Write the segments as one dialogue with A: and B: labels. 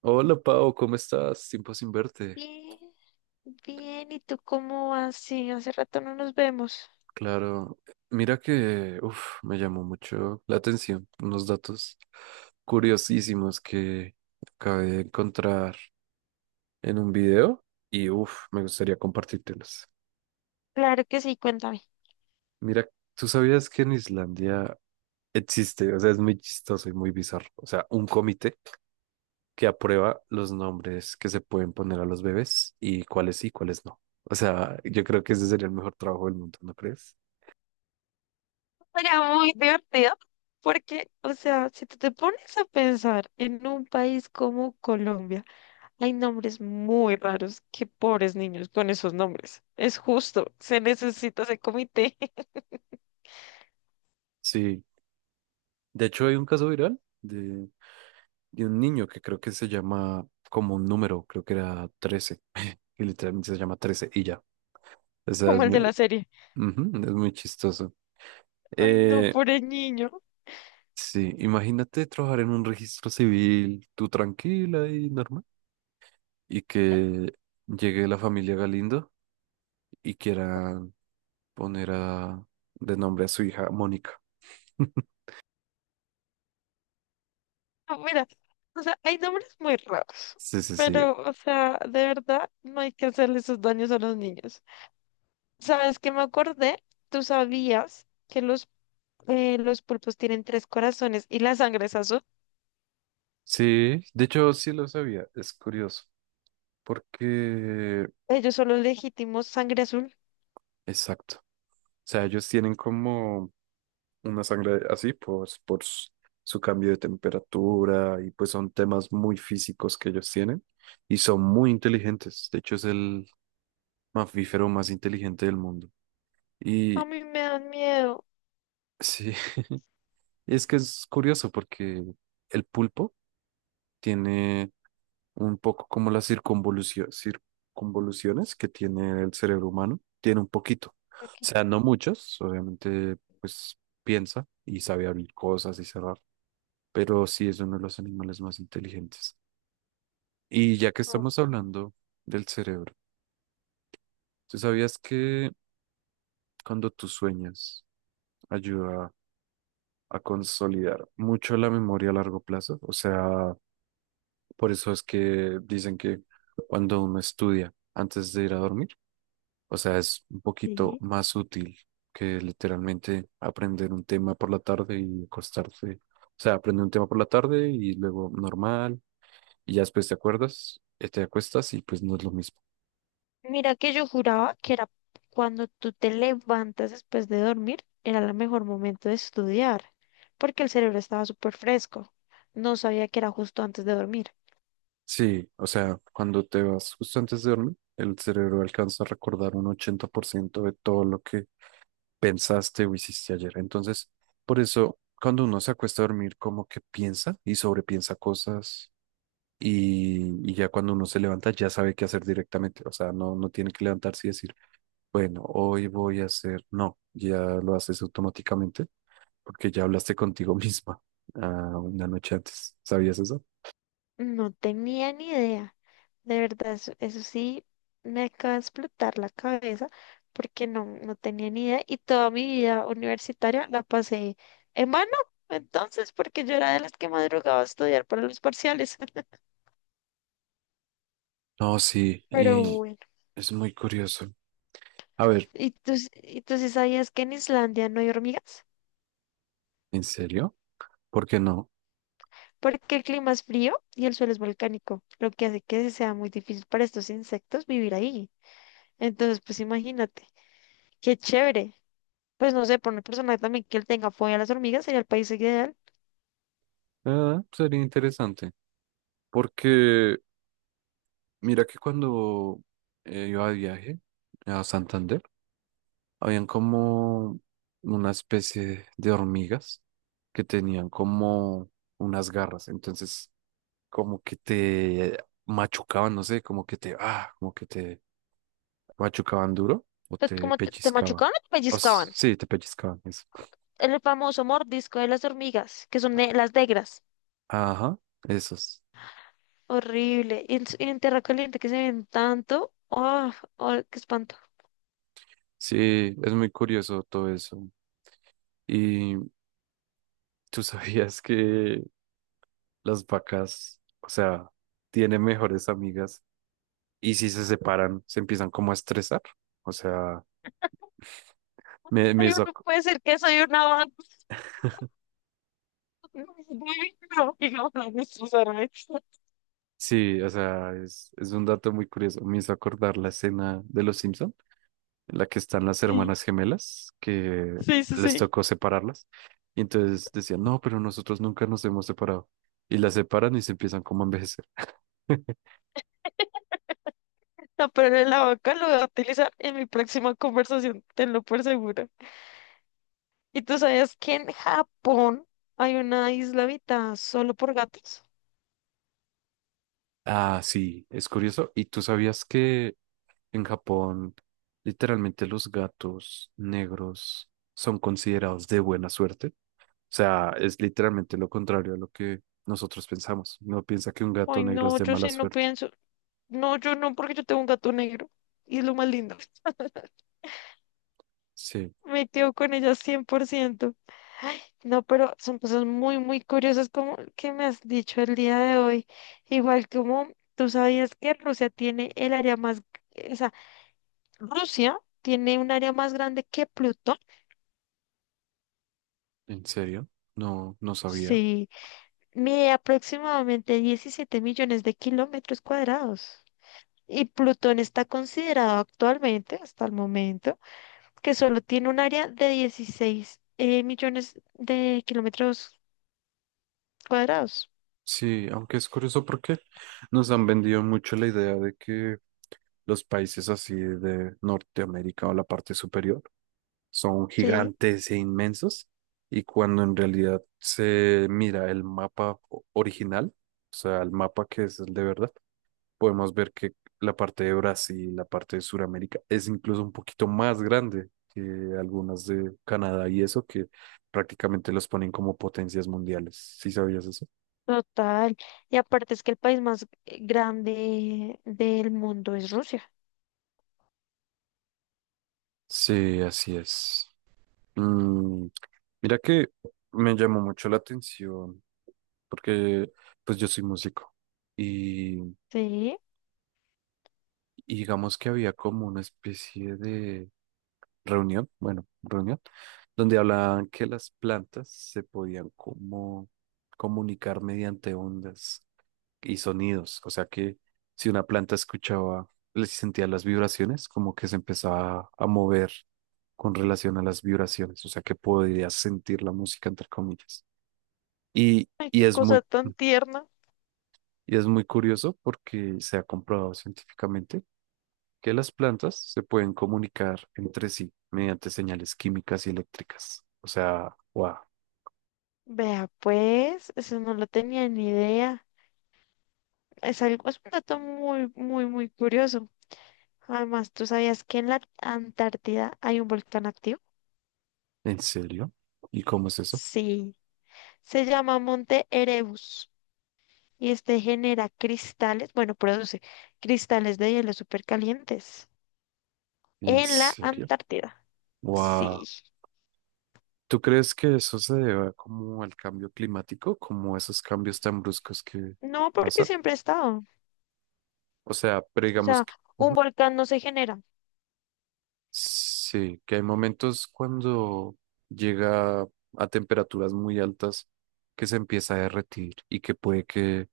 A: Hola Pau, ¿cómo estás? Tiempo sin verte.
B: Bien, bien. ¿Y tú cómo vas? Sí, hace rato no nos vemos.
A: Claro, mira que uf, me llamó mucho la atención unos datos curiosísimos que acabé de encontrar en un video y uf, me gustaría compartírtelos.
B: Claro que sí, cuéntame.
A: Mira, ¿tú sabías que en Islandia existe, o sea, es muy chistoso y muy bizarro, o sea, un comité que aprueba los nombres que se pueden poner a los bebés y cuáles sí, y cuáles no? O sea, yo creo que ese sería el mejor trabajo del mundo, ¿no crees?
B: Era muy divertido porque, o sea, si tú te pones a pensar en un país como Colombia, hay nombres muy raros. Qué pobres niños con esos nombres. Es justo, se necesita ese comité
A: Sí. De hecho, hay un caso viral de un niño que creo que se llama como un número, creo que era trece que literalmente se llama 13 y ya. O sea,
B: como
A: es
B: el
A: muy,
B: de la serie.
A: ujú, es muy chistoso.
B: Ay, no,
A: Eh,
B: pobre niño.
A: sí, imagínate trabajar en un registro civil, tú tranquila y normal, y que llegue la familia Galindo y quieran poner a, de nombre a su hija Mónica.
B: No, mira, o sea, hay nombres muy raros,
A: Sí, sí, sí.
B: pero, o sea, de verdad, no hay que hacerle esos daños a los niños. ¿Sabes qué me acordé? ¿Tú sabías que los pulpos tienen tres corazones y la sangre es azul?
A: Sí, de hecho sí lo sabía, es curioso, porque...
B: Ellos son los legítimos sangre azul.
A: Exacto. Sea, ellos tienen como una sangre así, pues su cambio de temperatura y pues son temas muy físicos que ellos tienen y son muy inteligentes. De hecho, es el mamífero más inteligente del mundo.
B: A
A: Y
B: mí me dan miedo.
A: sí, es que es curioso porque el pulpo tiene un poco como las circunvoluciones que tiene el cerebro humano, tiene un poquito. O
B: Ok,
A: sea, no muchos, obviamente, pues piensa y sabe abrir cosas y cerrar, pero sí es uno de los animales más inteligentes. Y ya que
B: ok,
A: estamos hablando del cerebro, ¿tú sabías que cuando tú sueñas ayuda a consolidar mucho la memoria a largo plazo? O sea, por eso es que dicen que cuando uno estudia antes de ir a dormir, o sea, es un poquito
B: sí.
A: más útil que literalmente aprender un tema por la tarde y acostarse. O sea, aprender un tema por la tarde y luego normal, y ya después te acuerdas, te acuestas y pues no es lo mismo.
B: Mira que yo juraba que era cuando tú te levantas después de dormir, era el mejor momento de estudiar, porque el cerebro estaba súper fresco. No sabía que era justo antes de dormir.
A: Sí, o sea, cuando te vas justo antes de dormir, el cerebro alcanza a recordar un 80% de todo lo que pensaste o hiciste ayer. Entonces, por eso, cuando uno se acuesta a dormir, como que piensa y sobrepiensa cosas y ya cuando uno se levanta, ya sabe qué hacer directamente. O sea, no, no tiene que levantarse y decir, bueno, hoy voy a hacer, no, ya lo haces automáticamente porque ya hablaste contigo misma ah, una noche antes. ¿Sabías eso?
B: No tenía ni idea. De verdad, eso sí me acaba de explotar la cabeza porque no, no tenía ni idea y toda mi vida universitaria la pasé en mano, entonces, porque yo era de las que madrugaba a estudiar para los parciales.
A: No, sí,
B: Pero
A: y
B: bueno,
A: es muy curioso. A ver,
B: ¿y tú sí sabías que en Islandia no hay hormigas?
A: ¿en serio? ¿Por qué no?
B: Porque el clima es frío y el suelo es volcánico, lo que hace que sea muy difícil para estos insectos vivir ahí. Entonces, pues imagínate, qué chévere. Pues no sé, por una persona también que él tenga fobia a las hormigas sería el país ideal.
A: Ah, sería interesante. Porque mira que cuando iba de viaje a Santander, habían como una especie de hormigas que tenían como unas garras. Entonces, como que te machucaban, no sé, como que te, ah, como que te machucaban duro o
B: Pues,
A: te
B: ¿cómo te, te
A: pellizcaban.
B: machucaban o te pellizcaban?
A: Sí, te pellizcaban, eso.
B: El famoso mordisco de las hormigas, que son las negras.
A: Ajá, esos.
B: Horrible. Y en, y en tierra caliente que se ven tanto. ¡Oh, oh, qué espanto!
A: Sí, es muy curioso todo eso. Y tú sabías que las vacas, o sea, tienen mejores amigas y si se separan, se empiezan como a estresar. O sea, me
B: Ay,
A: hizo,
B: no puede ser que soy una vaca. No, no, no, no, no, Susana.
A: sí, o sea, es un dato muy curioso. Me hizo acordar la escena de Los Simpson en la que están las
B: Sí,
A: hermanas gemelas, que
B: sí, sí,
A: les
B: sí.
A: tocó separarlas. Y entonces decían, no, pero nosotros nunca nos hemos separado. Y las separan y se empiezan como a envejecer.
B: No, pero la vaca lo voy a utilizar en mi próxima conversación, tenlo por seguro. ¿Y tú sabías que en Japón hay una isla habitada solo por gatos?
A: Ah, sí, es curioso. ¿Y tú sabías que en Japón, literalmente los gatos negros son considerados de buena suerte? O sea, es literalmente lo contrario a lo que nosotros pensamos. No piensa que un gato
B: Ay,
A: negro es
B: no,
A: de
B: yo
A: mala
B: sí no
A: suerte.
B: pienso. No, yo no, porque yo tengo un gato negro. Y es lo más lindo.
A: Sí,
B: Me quedo con ella 100%. Ay, no, pero son cosas muy, muy curiosas como el que me has dicho el día de hoy. Igual como tú sabías que Rusia tiene el área más, o sea, Rusia tiene un área más grande que Plutón.
A: ¿en serio? No, no sabía.
B: Sí, mide aproximadamente 17 millones de kilómetros cuadrados. Y Plutón está considerado actualmente, hasta el momento, que solo tiene un área de 16 millones de kilómetros cuadrados.
A: Sí, aunque es curioso porque nos han vendido mucho la idea de que los países así de Norteamérica o la parte superior son
B: Sí,
A: gigantes e inmensos y cuando en realidad se mira el mapa original, o sea, el mapa que es el de verdad, podemos ver que la parte de Brasil, la parte de Sudamérica es incluso un poquito más grande que algunas de Canadá y eso que prácticamente los ponen como potencias mundiales. ¿Sí sabías eso?
B: total. Y aparte es que el país más grande del mundo es Rusia.
A: Sí, así es. Mm, mira que me llamó mucho la atención porque pues yo soy músico.
B: Sí,
A: Y digamos que había como una especie de reunión, bueno, reunión, donde hablaban que las plantas se podían como comunicar mediante ondas y sonidos. O sea que si una planta escuchaba, le sentía las vibraciones, como que se empezaba a mover con relación a las vibraciones. O sea que podías sentir la música, entre comillas. Y,
B: ay,
A: y
B: qué
A: es
B: cosa
A: muy,
B: tan tierna.
A: y es muy curioso porque se ha comprobado científicamente que las plantas se pueden comunicar entre sí mediante señales químicas y eléctricas. O sea, wow,
B: Vea, pues, eso no lo tenía ni idea. Es algo, es un dato muy, muy, muy curioso. Además, ¿tú sabías que en la Antártida hay un volcán activo?
A: ¿en serio? ¿Y cómo es eso?
B: Sí. Se llama Monte Erebus y este genera cristales, bueno, produce cristales de hielo supercalientes
A: ¿En
B: en la
A: serio?
B: Antártida.
A: Wow.
B: Sí,
A: ¿Tú crees que eso se debe como al cambio climático, como esos cambios tan bruscos que
B: no porque
A: pasan?
B: siempre ha estado.
A: O sea, pero
B: O sea,
A: digamos que
B: un volcán no se genera.
A: sí, que hay momentos cuando llega a temperaturas muy altas que se empieza a derretir y que puede que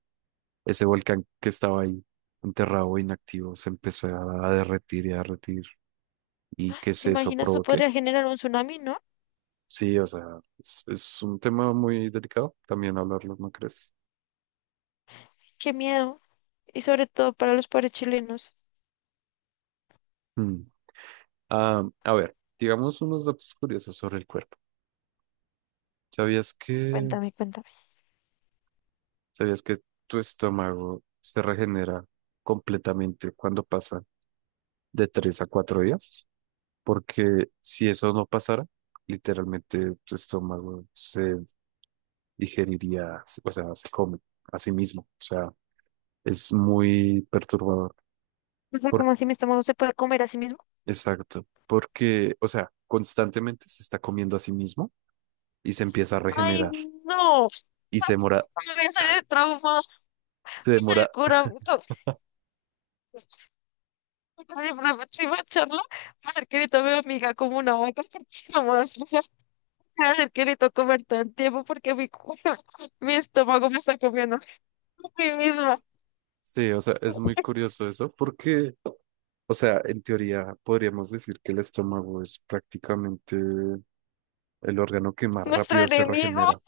A: ese volcán que estaba ahí enterrado, o inactivo, se empezara a derretir y que
B: ¿Te
A: se eso
B: imaginas? Eso
A: provoque.
B: podría generar un tsunami, ¿no?
A: Sí, o sea, es un tema muy delicado también hablarlo, ¿no crees?
B: Qué miedo. Y sobre todo para los pobres chilenos.
A: Mm. Ah, a ver, digamos unos datos curiosos sobre el cuerpo. ¿Sabías que,
B: Cuéntame, cuéntame.
A: ¿sabías que tu estómago se regenera completamente cuando pasa de 3 a 4 días? Porque si eso no pasara, literalmente tu estómago se digeriría, o sea, se come a sí mismo. O sea, es muy perturbador.
B: O sea,
A: Por-
B: ¿cómo así mi estómago se puede comer a sí mismo?
A: exacto, porque, o sea, constantemente se está comiendo a sí mismo y se empieza a
B: ¡Ay,
A: regenerar
B: no!
A: y se demora,
B: Me voy a salir trauma, voy
A: se
B: a salir
A: demora.
B: Oye, por la próxima charla, me acerqué y tomé a mi hija como una vaca, nomás, o sea, me acerqué y tocó comer todo el tiempo porque mi, mi estómago me está comiendo a mí misma.
A: Sí, o sea, es muy curioso eso porque, o sea, en teoría podríamos decir que el estómago es prácticamente el órgano que más
B: Nuestro
A: rápido se
B: enemigo.
A: regenera.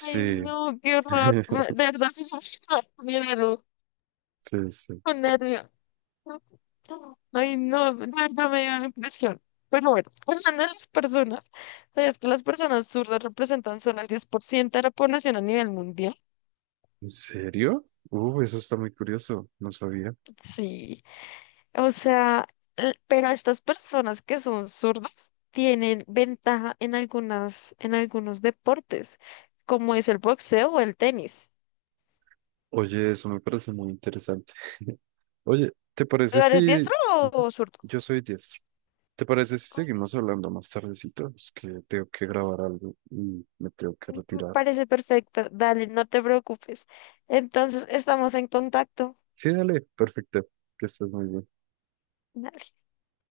B: Ay, no, qué horror. De verdad, sí, sí, sí, me dio
A: sí, sí.
B: un nervio. Ay, no, de verdad me dio la impresión. Pero bueno, hablando de las personas, ¿sabías que las personas zurdas representan solo el 10% de la población a nivel mundial?
A: ¿En serio? Eso está muy curioso, no sabía.
B: Sí. O sea, pero estas personas que son zurdas tienen ventaja en algunas, en algunos deportes, como es el boxeo o el tenis.
A: Oye, eso me parece muy interesante. Oye, ¿te
B: ¿Tú
A: parece
B: eres
A: si...
B: diestro
A: Ujú,
B: o zurdo?
A: yo soy diestro. ¿Te parece si seguimos
B: Ok.
A: hablando más tardecito? Es que tengo que grabar algo y me tengo que
B: Me
A: retirar.
B: parece perfecto. Dale, no te preocupes. Entonces, estamos en contacto.
A: Sí, dale, perfecto. Que estés muy bien.
B: Dale.